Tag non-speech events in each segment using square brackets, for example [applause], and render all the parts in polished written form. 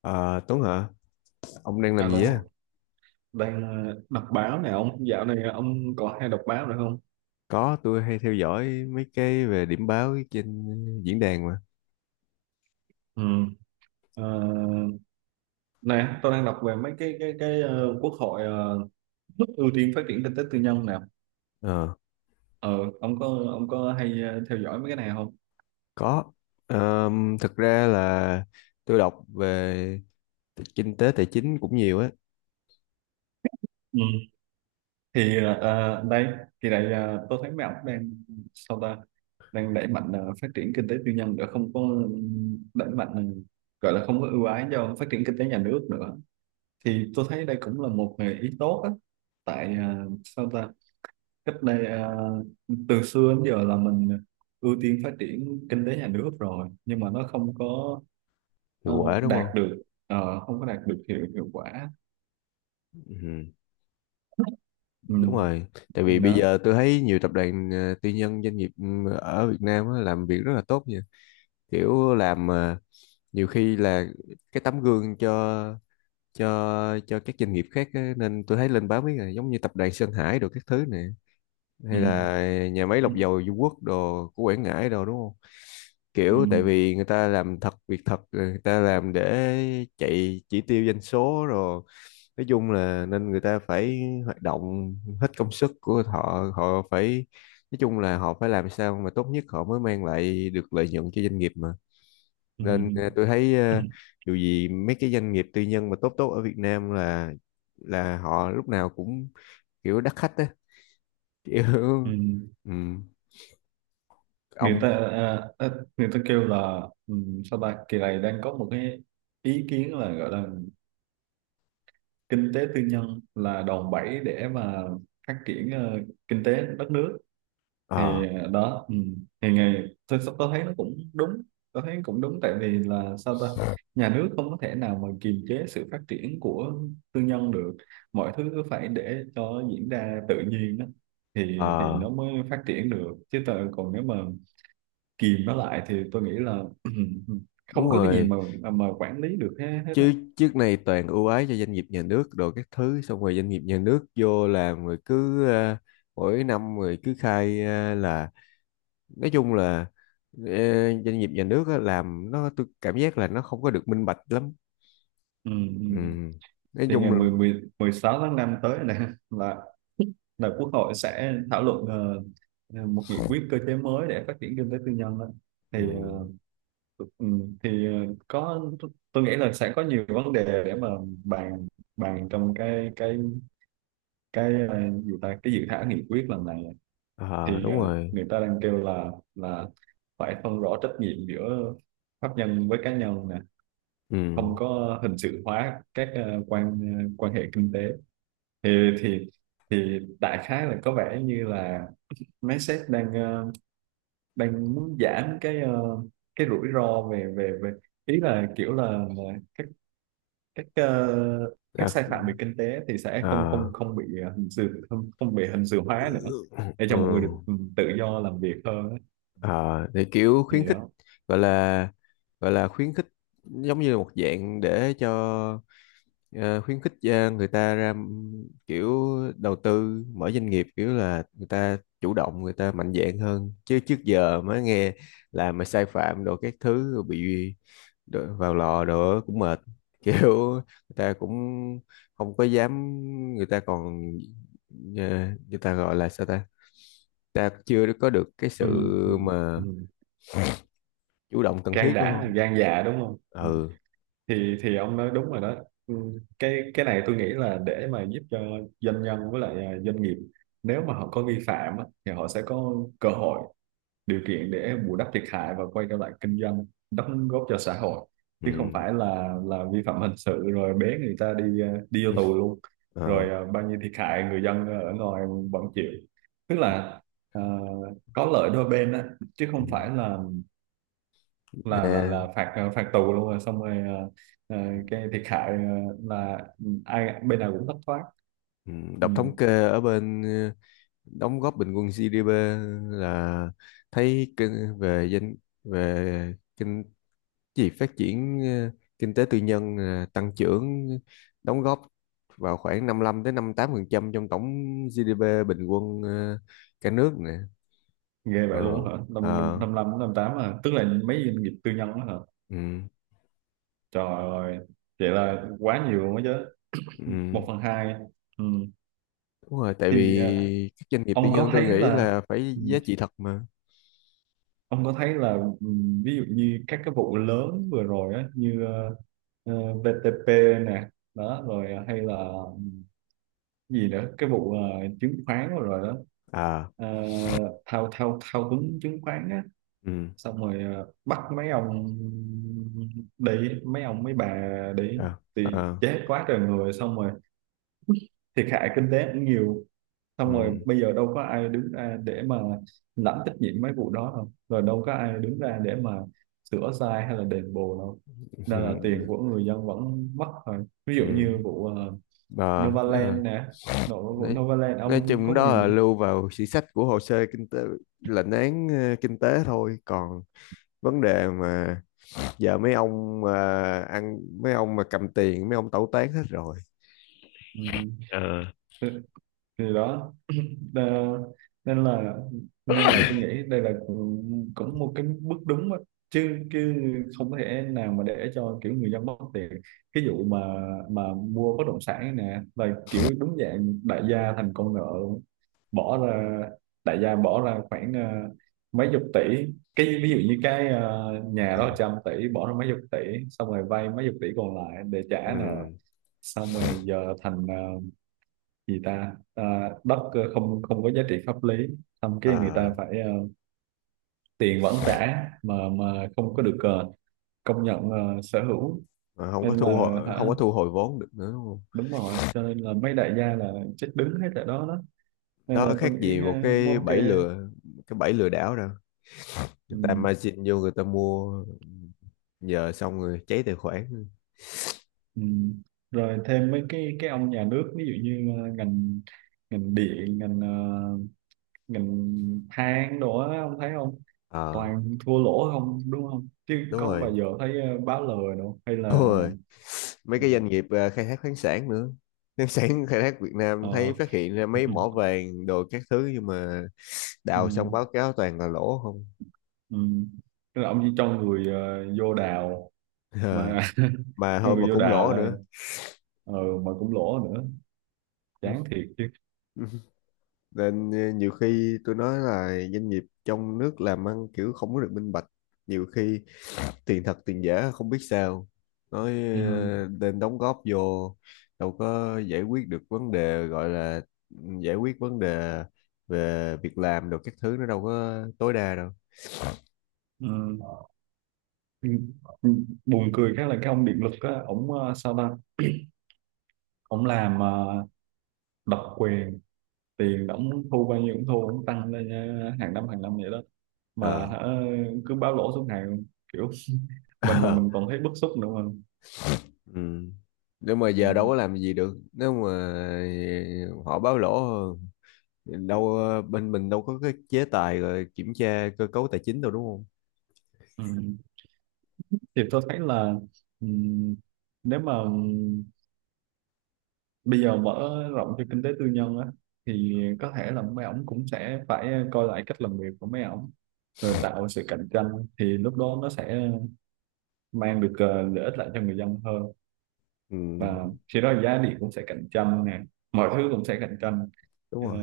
Ờ, Tuấn hả? Ông đang làm gì á? Alo, đang đọc báo nè ông. Dạo này ông có hay đọc báo nữa không? Có, tôi hay theo dõi mấy cái về điểm báo trên diễn đàn mà. Ừ. Ờ, nè, tôi đang đọc về mấy cái quốc hội ưu tiên phát triển kinh tế tư nhân nè. Ờ, Ờ, ông có hay theo dõi mấy cái này không? có. Thực ra là tôi đọc về kinh tế tài chính cũng nhiều á. Ừ. Thì đây, thì này tôi thấy mấy ông đang sao ta đang đẩy mạnh phát triển kinh tế tư nhân để không có đẩy mạnh gọi là không có ưu ái cho phát triển kinh tế nhà nước nữa, thì tôi thấy đây cũng là một nghề ý tốt á. Tại à, sao ta cách đây à, từ xưa đến giờ là mình ưu tiên phát triển kinh tế nhà nước rồi nhưng mà nó không có ờ, Hiệu quả đúng không? đạt được không có đạt được hiệu hiệu quả. Ừ, Ừ, đúng rồi. Tại vì này bây đó. giờ tôi thấy nhiều tập đoàn tư nhân doanh nghiệp ở Việt Nam á, làm việc rất là tốt nha. Kiểu làm nhiều khi là cái tấm gương cho các doanh nghiệp khác á, nên tôi thấy lên báo mấy ngày giống như tập đoàn Sơn Hải đồ các thứ này, Ừ, hay là nhà máy ừ, lọc dầu Dung Quất đồ của Quảng Ngãi đồ, đúng không? ừ, Kiểu tại vì người ta làm thật việc thật, người ta làm để chạy chỉ tiêu doanh số rồi, nói chung là nên người ta phải hoạt động hết công sức của họ họ phải, nói chung là họ phải làm sao mà tốt nhất họ mới mang lại được lợi nhuận cho doanh nghiệp mà. ừ, Nên tôi thấy ừ, dù gì mấy cái doanh nghiệp tư nhân mà tốt tốt ở Việt Nam là họ lúc nào cũng kiểu đắt khách á, kiểu [laughs] ừ. ừm, Người ông ta người ta kêu là ừ, sao ta kỳ này đang có một cái ý kiến là gọi là kinh tế tư nhân là đòn bẩy để mà phát triển kinh tế đất nước, ờ thì đó ừ. Thì ngày tôi thấy nó cũng đúng, tôi thấy cũng đúng tại vì là sao ta nhà nước không có thể nào mà kiềm chế sự phát triển của tư nhân được, mọi thứ cứ phải để cho diễn ra tự nhiên đó. Thì ờ nó mới phát triển được chứ tôi, còn nếu mà kìm nó lại thì tôi nghĩ là [clears throat] không đúng có cái gì rồi, mà quản lý được hết hết á. chứ trước này toàn ưu ái cho doanh nghiệp nhà nước đồ các thứ, xong rồi doanh nghiệp nhà nước vô làm rồi cứ mỗi năm rồi cứ khai là, nói chung là ờ, doanh nghiệp nhà nước á, làm nó tôi cảm giác là nó không có được minh bạch lắm. Ừ, ừ. Ừm, nói Thì ngày chung là. 16 tháng 5 tới này là là Quốc hội sẽ thảo luận một nghị quyết cơ chế mới để phát triển kinh tế tư nhân á. Thì Ừ. Ừ, thì có, tôi nghĩ là sẽ có nhiều vấn đề để mà bàn bàn trong cái gì ta, cái dự thảo nghị quyết lần này. Ờ, Thì đúng rồi. người ta đang kêu là phải phân rõ trách nhiệm giữa pháp nhân với cá nhân nè, không Ừ. có hình sự hóa các quan hệ kinh tế. Thì thì thì đại khái là có vẻ như là mấy sếp đang đang muốn giảm cái rủi ro về về về ý là kiểu là là các các À, sai phạm về kinh tế thì sẽ không không à, không bị ờ, hình sự không không bị hình sự hóa nữa, để cho mọi người ừ. được ừ, tự do làm việc hơn á. Ờ, thì kiểu khuyến Thì khích, đó. gọi là, gọi là khuyến khích, giống như là một dạng để cho, ờ, khuyến khích người ta kiểu đầu tư mở doanh nghiệp, kiểu là người ta chủ động, người ta mạnh dạn hơn, chứ trước giờ mới nghe là mà sai phạm đồ các thứ rồi bị vào lò đồ cũng mệt [laughs] kiểu người ta cũng không có dám, người ta còn ờ, người ta gọi là sao ta, ta chưa có được cái Ừ, sự ừ, mà ừ. chủ động cần thiết, Gan đúng đã là không? gan dạ, đúng không. Ừ. Ừ. Thì ông nói đúng rồi đó. Ừ, cái này tôi nghĩ là để mà giúp cho doanh nhân với lại à, doanh nghiệp nếu mà họ có vi phạm á, thì họ sẽ có cơ hội, điều kiện để bù đắp thiệt hại và quay trở lại kinh doanh, đóng góp cho xã hội, Ừ. chứ không phải là vi phạm hình sự rồi bế người ta đi à, đi vô tù luôn. [laughs] Ờ. Rồi à, bao nhiêu thiệt hại người dân ở ngoài vẫn chịu, tức là à, có lợi đôi bên á, chứ Ừ. không phải là là là Nè, là phạt phạt tù luôn rồi xong rồi ờ, ừ, cái thiệt hại là ừ, ai bên nào cũng thất thoát. ừ. Ừ. Đọc thống kê ở bên đóng góp bình quân GDP là thấy kinh, về danh, về kinh, gì phát triển kinh tế tư nhân tăng trưởng đóng góp vào khoảng 55 đến 58% trong tổng GDP bình quân cả nước nè. Ghê vậy Ờ. luôn hả, năm năm Ờ. năm năm năm tám hả, tức là mấy doanh nghiệp tư nhân đó hả. Ừ, Trời ơi, vậy là quá nhiều luôn đó chứ, ừ. một phần hai. Ừ. Đúng rồi, tại Thì vì các doanh nghiệp tư ông nhân có tôi thấy nghĩ là là phải ừ, giá trị thật mà. ông có thấy là ừ, ví dụ như các cái vụ lớn vừa rồi á như VTP nè đó, rồi hay là gì nữa cái vụ chứng khoán rồi rồi đó. À. Ờ, thao thao thao túng chứng khoán á, Ừ. xong rồi bắt mấy ông để mấy ông mấy bà để, À. thì À. chết quá trời người, xong rồi thiệt hại kinh tế cũng nhiều, xong rồi Ừ. bây giờ đâu có ai đứng ra để mà lãnh trách nhiệm mấy vụ đó đâu, rồi đâu có ai đứng ra để mà sửa sai hay là đền bù đâu. Ừ. Nên là tiền của người dân vẫn mất, rồi ví dụ Ừ. như vụ Bà biết rồi. Novaland nè, nội vụ Nói, Novaland nói ông chung có đó nhiều. là lưu vào sử sách của hồ sơ kinh tế, lệnh án kinh tế thôi, còn vấn đề mà giờ mấy ông à, ăn, mấy ông mà cầm tiền mấy ông tẩu tán hết rồi. Ừ, ờ thì thì đó. Ờ, nên là nên là tôi nghĩ đây là cũng cũng một cái bước đúng á. Chứ chứ không có thể nào mà để cho kiểu người dân mất tiền. Cái vụ mà mua bất động sản nè là kiểu đúng dạng đại gia thành con nợ luôn. Bỏ ra, đại gia bỏ ra khoảng mấy chục tỷ, cái ví dụ như nhà Ờ, đó 100 tỷ, bỏ ra mấy chục tỷ xong rồi vay mấy chục tỷ còn lại để trả nợ, ừ, xong rồi giờ thành gì ta, ờ, đất không không có giá trị pháp lý, xong cái người ờ, ta phải tiền vẫn trả mà không có được công nhận sở hữu. mà Nên là không hả, có thu hồi vốn được nữa, đúng không? đúng rồi, cho nên là mấy đại gia là chết đứng hết tại đó đó. Nên Đó là khác tôi gì nghĩ một cũng cái ok. bẫy lừa, cái bẫy lừa đảo đâu. Ừ, Người ta margin vô người ta mua, giờ xong rồi cháy tài khoản. ừ. Rồi thêm mấy cái ông nhà nước, ví dụ như ờ, ngành ngành điện, ngành ờ, ngành than đồ á, ông thấy không, Ờ, toàn thua lỗ không, đúng không, chứ đúng có rồi, bao giờ thấy báo lời đâu, hay đúng là rồi, mấy cái doanh nghiệp khai thác khoáng sản nữa. Khoáng sản khai thác Việt Nam thấy ờ. phát hiện ra mấy mỏ [laughs] vàng đồ các thứ, nhưng mà ừ, đào xong báo cáo toàn là lỗ không. ừ. Tức là ông chỉ cho người vô đào [laughs] Ờ, mà, mà [laughs] thôi, mà người vô cũng đào lỗ là nữa. ờ, mà cũng lỗ nữa, chán [laughs] thiệt chứ. Ừ. Nên nhiều khi tôi nói là doanh nghiệp trong nước làm ăn kiểu không có được minh bạch, nhiều khi tiền thật tiền giả không biết sao, nói Ừ, nên đóng góp vô đâu có giải quyết được vấn đề, gọi là giải quyết vấn đề về việc làm được các thứ, nó đâu có tối đa đâu. ừ. Ừ. Ừ. Buồn cười khác là cái ông điện lực á, ổng sao ta ổng làm độc quyền, tiền ổng thu bao nhiêu cũng thu, ổng tăng lên hàng năm vậy đó mà ờ hả, cứ báo lỗ suốt ngày kiểu, [laughs] mình mà mình [laughs] còn thấy bức xúc nữa mà. ừ. Nếu mà giờ đâu Ừ. có làm gì được, nếu mà họ báo lỗ đâu, bên mình đâu có cái chế tài rồi kiểm tra cơ cấu tài chính đâu, đúng không? Ừ. Thì tôi thấy là ừ, nếu mà bây giờ mở rộng cho kinh tế tư nhân á, thì có thể là mấy ổng cũng sẽ phải coi lại cách làm việc của mấy ổng, rồi tạo sự cạnh tranh, thì lúc đó nó sẽ mang được lợi ích lại cho người dân hơn. Ừ, Và khi đó giá điện cũng sẽ cạnh tranh nè, mọi thứ cũng sẽ cạnh tranh. đúng Ờ, rồi.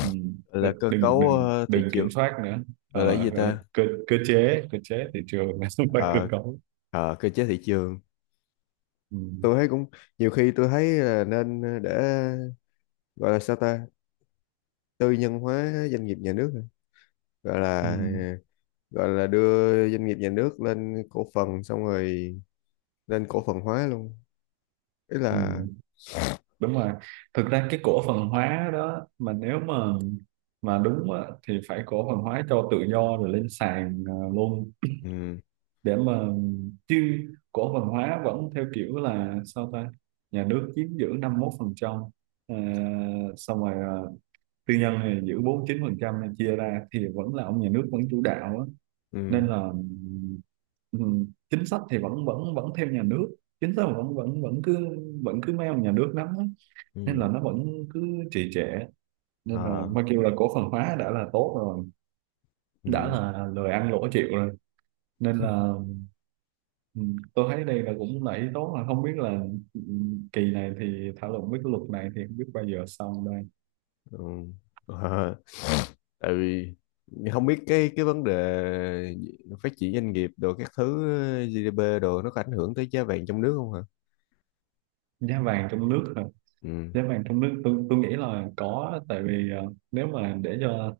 ừ, Gọi là cơ đừng cấu đừng thị đừng kiểm trường, soát nữa. gọi là cái Ờ, gì gọi là ta. cơ cơ chế thị trường, [laughs] là không phải cơ ờ cấu. ờ, cơ chế thị trường, Ừ, tôi thấy cũng, nhiều khi tôi thấy là nên để gọi là sao ta, tư nhân hóa doanh nghiệp nhà nước hả? Gọi ừ, là, gọi là đưa doanh nghiệp nhà nước lên cổ phần, xong rồi lên cổ phần hóa luôn, ý ừ, là. đúng rồi, thực ra cái cổ phần hóa đó mà nếu mà đúng á, thì phải cổ phần hóa cho tự do rồi lên sàn luôn. Ừ. Để mà, chứ cổ phần hóa vẫn theo kiểu là sao ta nhà nước chiếm giữ 51%, xong rồi tư nhân thì giữ 49% này, chia ra thì vẫn là ông nhà nước vẫn chủ đạo á. Ừ. Nên là ừ, chính sách thì vẫn vẫn vẫn theo nhà nước, chính sách vẫn vẫn vẫn cứ mấy ông nhà nước nắm á. Nên Ừ. là nó vẫn cứ trì trệ. Nên là Ờ. mà kêu là cổ phần hóa đã là tốt rồi, đã Ừ. là lời ăn lỗ chịu rồi. Nên là ừ, tôi thấy đây là cũng là ý tốt, mà không biết là ừ, kỳ này thì thảo luận với cái luật này thì không biết bao giờ xong đây. Ừ. [laughs] Ờ. Tại vì không biết cái vấn đề phát triển doanh nghiệp đồ các thứ, GDP đồ nó có ảnh hưởng tới giá vàng trong nước không hả? Giá vàng trong nước. Ừ. Giá vàng trong nước, tôi nghĩ là có, tại vì nếu mà để cho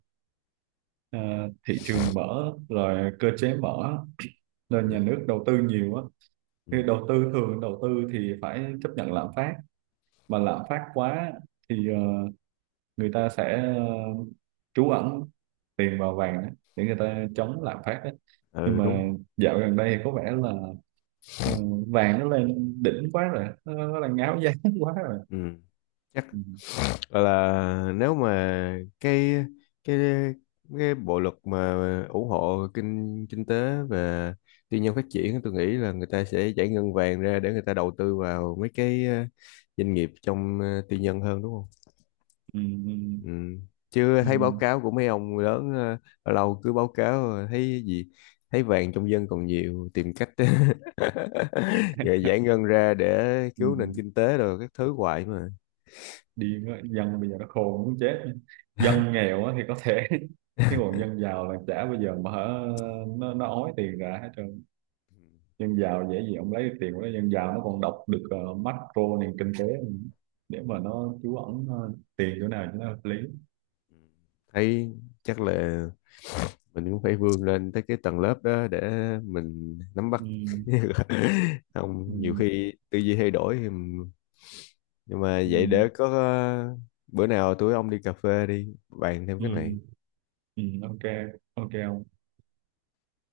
ờ, thị trường mở rồi cơ chế mở, nên Ừ. nhà nước đầu tư nhiều á, Ừ. thì đầu tư thường đầu tư thì phải chấp nhận lạm phát, mà lạm phát quá thì người ta sẽ trú ẩn tiền vào vàng á, để người ta chống lạm phát á. Nhưng Ừ, mà đúng. dạo gần đây thì có vẻ là ờ, vàng nó lên đỉnh quá rồi, nó đang ngáo giá [laughs] quá rồi. Ừ. Chắc Ừ, gọi là nếu mà cái cái bộ luật mà ủng hộ kinh kinh tế và tư nhân phát triển, tôi nghĩ là người ta sẽ giải ngân vàng ra để người ta đầu tư vào mấy cái doanh nghiệp trong tư nhân hơn, đúng không? ừ, ừ, Ừ. Chứ ừ. thấy báo cáo của mấy ông lớn lâu lâu cứ báo cáo thấy gì, thấy vàng trong dân còn nhiều, tìm cách [laughs] rồi giải ngân ra để Ừ. cứu nền kinh tế rồi các thứ hoài mà. Điên á, dân bây giờ nó khôn muốn chết, dân nghèo á thì có thể, [laughs] cái còn dân giàu là chả bao giờ mà hả, nó ói tiền ra hết trơn. Ừ. Dân giàu dễ gì ông lấy được tiền của nó, dân giàu nó còn đọc được macro nền kinh tế, để mà nó trú ẩn tiền chỗ nào cho nó hợp lý. Thấy chắc là mình cũng phải vươn lên tới cái tầng lớp đó để mình nắm bắt Ừ, [laughs] không, nhiều ừ, khi tư duy thay đổi thì nhưng mà ừ, vậy để có bữa nào tụi ông đi cà phê đi bàn thêm ừ, cái này. ừ, ok. Ok ông.